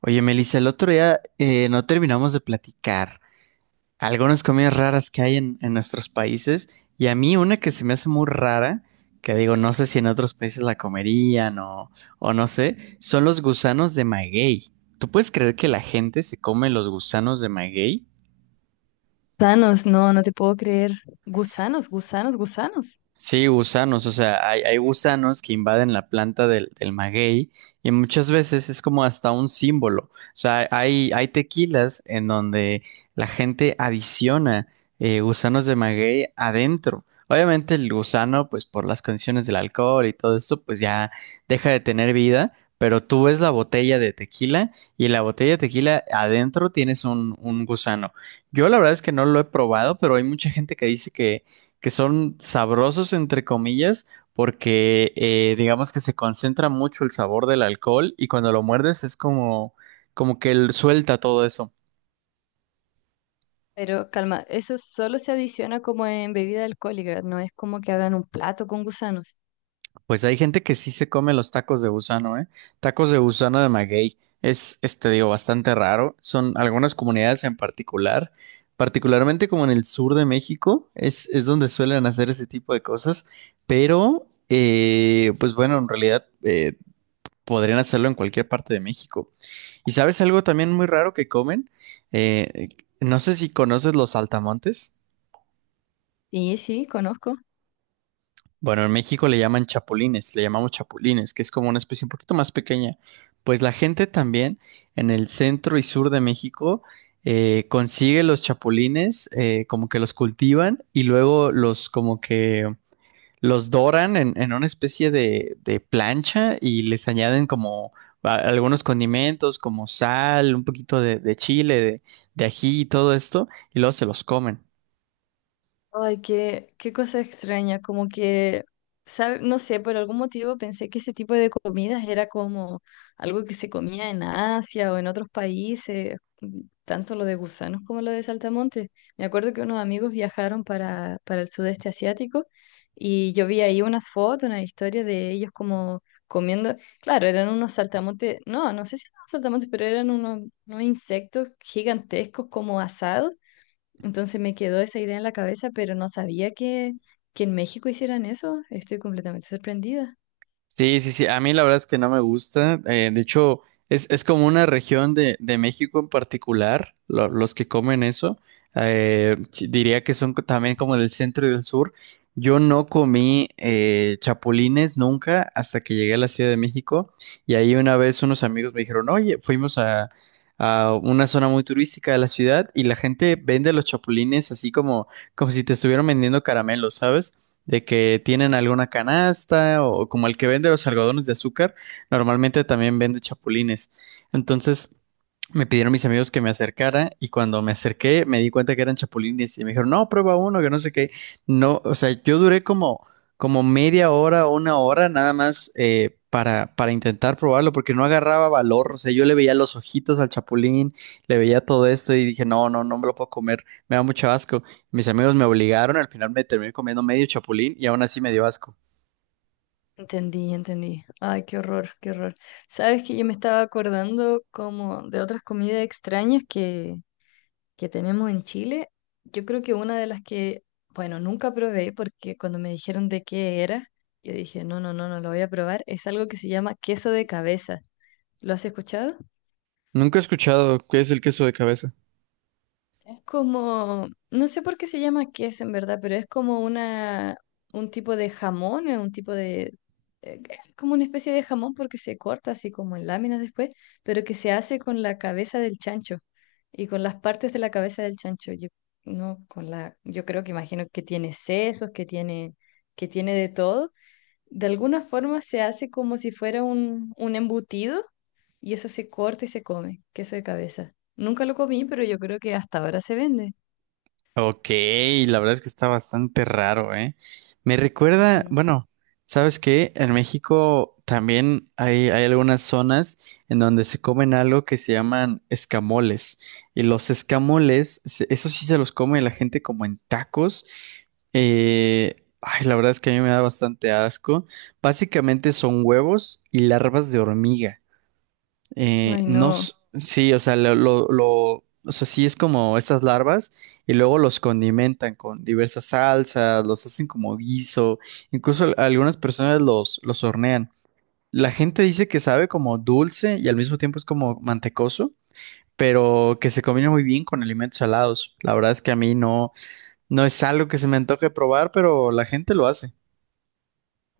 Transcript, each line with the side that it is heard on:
right: Oye, Melissa, el otro día no terminamos de platicar algunas comidas raras que hay en nuestros países y a mí una que se me hace muy rara, que digo, no sé si en otros países la comerían o no sé, son los gusanos de maguey. ¿Tú puedes creer que la gente se come los gusanos de maguey?
left: Gusanos, no, no te puedo creer. Gusanos, gusanos, gusanos.
right: Sí, gusanos, o sea, hay gusanos que invaden la planta del maguey y muchas veces es como hasta un símbolo. O sea, hay tequilas en donde la gente adiciona gusanos de maguey adentro. Obviamente el gusano, pues por las condiciones del alcohol y todo esto, pues ya deja de tener vida, pero tú ves la botella de tequila y la botella de tequila adentro tienes un gusano. Yo la verdad es que no lo he probado, pero hay mucha gente que dice que son sabrosos entre comillas porque digamos que se concentra mucho el sabor del alcohol y cuando lo muerdes es como que él suelta todo eso.
left: Pero calma, eso solo se adiciona como en bebida alcohólica, no es como que hagan un plato con gusanos.
right: Pues hay gente que sí se come los tacos de gusano, ¿eh? Tacos de gusano de maguey. Es, este, digo, bastante raro. Son algunas comunidades en particular, particularmente como en el sur de México, es donde suelen hacer ese tipo de cosas. Pero, pues bueno, en realidad podrían hacerlo en cualquier parte de México. ¿Y sabes algo también muy raro que comen? Eh, no sé si conoces los saltamontes.
left: Sí, sí, conozco.
right: Bueno, en México le llaman chapulines, le llamamos chapulines, que es como una especie un poquito más pequeña. Pues la gente también en el centro y sur de México consigue los chapulines, como que los cultivan y luego los como que los doran en una especie de plancha y les añaden como algunos condimentos como sal, un poquito de chile, de ají y todo esto, y luego se los comen.
left: Ay, qué, qué cosa extraña, como que, no sé, por algún motivo pensé que ese tipo de comidas era como algo que se comía en Asia o en otros países, mm, tanto lo de gusanos como lo de saltamontes. Me acuerdo que unos amigos viajaron para el sudeste asiático y yo vi ahí unas fotos, una historia de ellos como comiendo, claro, eran unos saltamontes, no, no sé si eran saltamontes, pero eran unos insectos gigantescos como asados, entonces me quedó esa idea en la cabeza, pero no sabía que en México hicieran eso. Estoy completamente sorprendida.
right: Sí, sí, sí. A mí la verdad es que no me gusta. De hecho, es como una región de México en particular, los que comen eso. Sí, diría que son también como del centro y del sur. Yo no comí chapulines nunca hasta que llegué a la Ciudad de México. Y ahí una vez unos amigos me dijeron, oye, fuimos a una zona muy turística de la ciudad y la gente vende los chapulines así como como si te estuvieran vendiendo caramelos, ¿sabes? De que tienen alguna canasta o como el que vende los algodones de azúcar, normalmente también vende chapulines. Entonces me pidieron mis amigos que me acercara y cuando me acerqué me di cuenta que eran chapulines y me dijeron, no, prueba uno, que no sé qué. No, o sea, yo duré como media hora, una hora nada más para intentar probarlo porque no agarraba valor. O sea, yo le veía los ojitos al chapulín, le veía todo esto y dije, no, no, no me lo puedo comer, me da mucho asco. Mis amigos me obligaron, al final me terminé comiendo medio chapulín y aún así me dio asco.
left: Entendí, entendí. Ay, qué horror, qué horror. Sabes que yo me estaba acordando como de otras comidas extrañas que tenemos en Chile. Yo creo que una de las que, bueno, nunca probé porque cuando me dijeron de qué era, yo dije, no, no, no, no lo voy a probar. Es algo que se llama queso de cabeza. ¿Lo has escuchado?
right: Nunca he escuchado qué es el queso de cabeza.
left: Es como, no sé por qué se llama queso en verdad, pero es como un tipo de jamón, un tipo de, es como una especie de jamón porque se corta así como en láminas después, pero que se hace con la cabeza del chancho y con las partes de la cabeza del chancho. Yo, no, con la, yo creo que imagino que tiene sesos, que tiene de todo, de alguna forma se hace como si fuera un embutido y eso se corta y se come, queso de cabeza. Nunca lo comí, pero yo creo que hasta ahora se vende.
right: Ok, la verdad es que está bastante raro, ¿eh? Me recuerda,
left: Ujú.
right: bueno, ¿sabes qué? En México también hay algunas zonas en donde se comen algo que se llaman escamoles. Y los escamoles, eso sí se los come la gente como en tacos. Ay, la verdad es que a mí me da bastante asco. Básicamente son huevos y larvas de hormiga.
left: Ay,
right: No,
left: no.
right: sí, o sea, o sea, sí es como estas larvas y luego los condimentan con diversas salsas, los hacen como guiso, incluso algunas personas los hornean. La gente dice que sabe como dulce y al mismo tiempo es como mantecoso, pero que se combina muy bien con alimentos salados. La verdad es que a mí no, no es algo que se me antoje probar, pero la gente lo hace.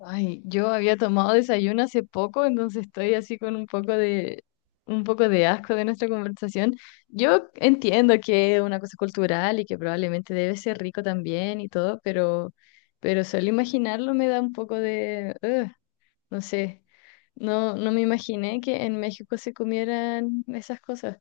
left: Ay, yo había tomado desayuno hace poco, entonces estoy así con un poco de asco de nuestra conversación. Yo entiendo que es una cosa cultural y que probablemente debe ser rico también y todo, pero solo imaginarlo me da un poco de ugh. No sé, no, no me imaginé que en México se comieran esas cosas.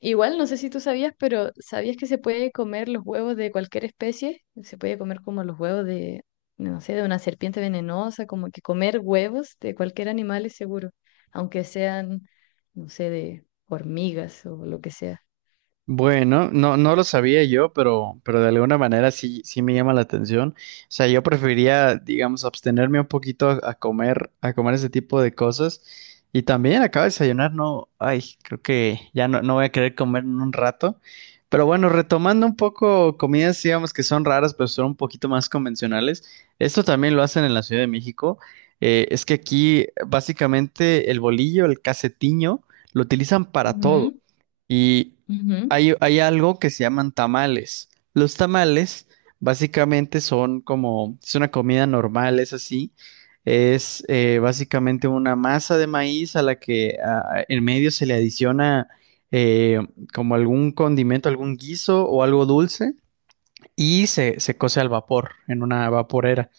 left: Igual, no sé si tú sabías, pero ¿sabías que se puede comer los huevos de cualquier especie? Se puede comer como los huevos de, no sé, de una serpiente venenosa, como que comer huevos de cualquier animal es seguro, aunque sean, no sé, de hormigas o lo que sea.
right: Bueno, no, no lo sabía yo, pero de alguna manera sí, sí me llama la atención. O sea, yo preferiría, digamos, abstenerme un poquito a comer ese tipo de cosas. Y también acabo de desayunar, no, ay, creo que ya no, no voy a querer comer en un rato. Pero bueno, retomando un poco comidas, digamos que son raras, pero son un poquito más convencionales. Esto también lo hacen en la Ciudad de México. Es que aquí básicamente el bolillo, el casetiño, lo utilizan para todo.
left: Ujú,
right: Y
left: ujú.
right: hay algo que se llaman tamales. Los tamales básicamente son como, es una comida normal, es así. Es básicamente una masa de maíz a la que ah, en medio se le adiciona eh, como algún condimento, algún guiso o algo dulce y se cose al vapor en una vaporera.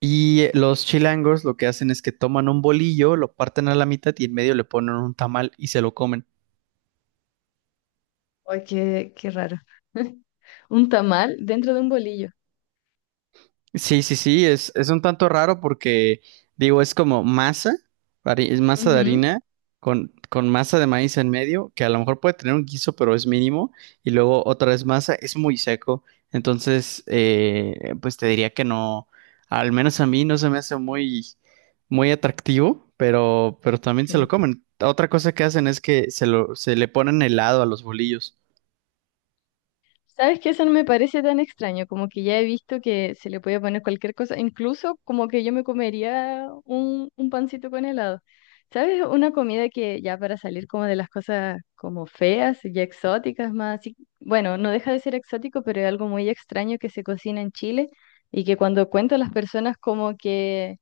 right: Y los chilangos lo que hacen es que toman un bolillo, lo parten a la mitad y en medio le ponen un tamal y se lo comen.
left: Ay, qué, qué raro. Un tamal dentro de un bolillo.
right: Sí, sí, sí, es un tanto raro porque, digo, es como masa, es masa de
left: Ujú,
right: harina con masa de maíz en medio, que a lo mejor puede tener un guiso, pero es mínimo, y luego otra vez masa, es muy seco, entonces, pues te diría que no, al menos a mí no se me hace muy, muy atractivo, pero también se lo
left: sí.
right: comen. Otra cosa que hacen es que se le ponen helado a los bolillos.
left: ¿Sabes qué? Eso no me parece tan extraño, como que ya he visto que se le puede poner cualquier cosa, incluso como que yo me comería un pancito con helado. ¿Sabes? Una comida que ya para salir como de las cosas como feas y exóticas más, así- bueno, no deja de ser exótico, pero es algo muy extraño que se cocina en Chile y que cuando cuento a las personas como que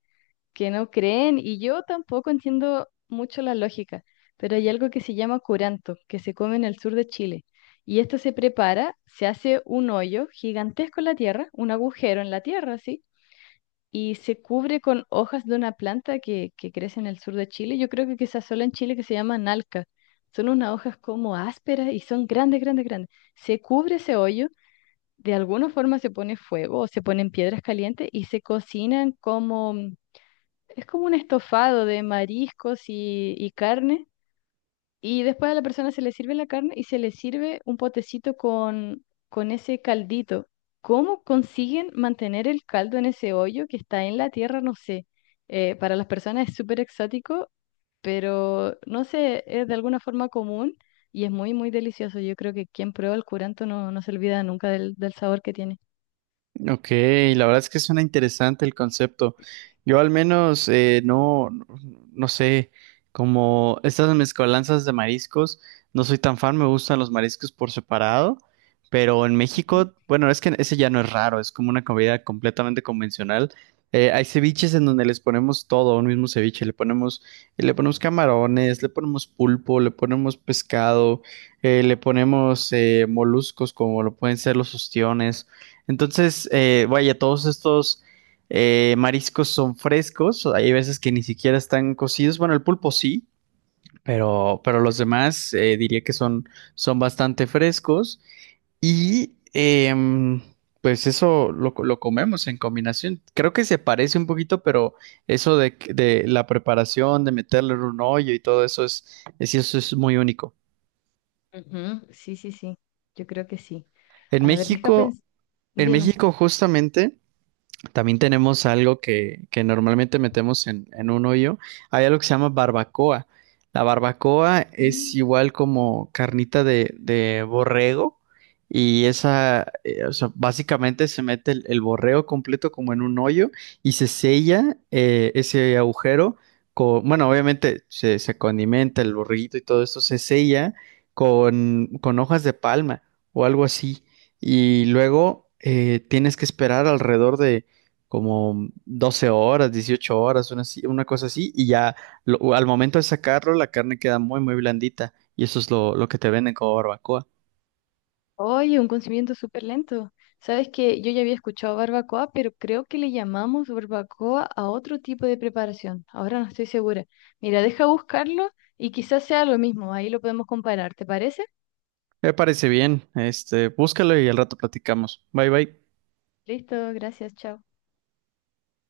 left: no creen y yo tampoco entiendo mucho la lógica, pero hay algo que se llama curanto, que se come en el sur de Chile. Y esto se prepara, se hace un hoyo gigantesco en la tierra, un agujero en la tierra, ¿sí? Y se cubre con hojas de una planta que crece en el sur de Chile. Yo creo que quizás solo en Chile que se llama nalca. Son unas hojas como ásperas y son grandes, grandes, grandes. Se cubre ese hoyo, de alguna forma se pone fuego o se ponen piedras calientes y se cocinan como, es como un estofado de mariscos y carne. Y después a la persona se le sirve la carne y se le sirve un potecito con ese caldito. ¿Cómo consiguen mantener el caldo en ese hoyo que está en la tierra? No sé. Para las personas es súper exótico, pero no sé, es de alguna forma común y es muy, muy delicioso. Yo creo que quien prueba el curanto no, no se olvida nunca del, del sabor que tiene.
right: Ok, la verdad es que suena interesante el concepto. Yo al menos no, no sé, como estas mezcolanzas de mariscos, no soy tan fan, me gustan los mariscos por separado, pero en
left: Ujú.
right: México, bueno, es que ese ya no es raro, es como una comida completamente convencional. Hay ceviches en donde les ponemos todo, un mismo ceviche, le ponemos camarones, le ponemos pulpo, le ponemos pescado, le ponemos moluscos como lo pueden ser los ostiones. Entonces, vaya, todos estos mariscos son frescos, hay veces que ni siquiera están cocidos, bueno, el pulpo sí, pero los demás diría que son, son bastante frescos y pues eso lo comemos en combinación. Creo que se parece un poquito, pero eso de la preparación, de meterle en un hoyo y todo eso es, eso es muy único.
left: Ujú, sí, sí, sí. Yo creo que sí.
right: En
left: A ver, deja
right: México,
left: pensar.
right: en
left: Dime.
right: México justamente... También tenemos algo que normalmente metemos en un hoyo. Hay algo que se llama barbacoa. La barbacoa es
left: Mm.
right: igual como carnita de borrego y esa, o sea, básicamente se mete el borrego completo como en un hoyo y se sella ese agujero con, bueno, obviamente se condimenta el borreguito y todo esto, se sella con hojas de palma o algo así. Y luego tienes que esperar alrededor de como 12 horas, 18 horas, una, una cosa así, y ya al momento de sacarlo, la carne queda muy, muy blandita, y eso es lo que te venden como barbacoa.
left: Oye, un conocimiento súper lento. Sabes que yo ya había escuchado barbacoa, pero creo que le llamamos barbacoa a otro tipo de preparación. Ahora no estoy segura. Mira, deja buscarlo y quizás sea lo mismo. Ahí lo podemos comparar. ¿Te parece?
right: Me parece bien, este, búscalo y al rato platicamos. Bye, bye.
left: Listo, gracias, chao.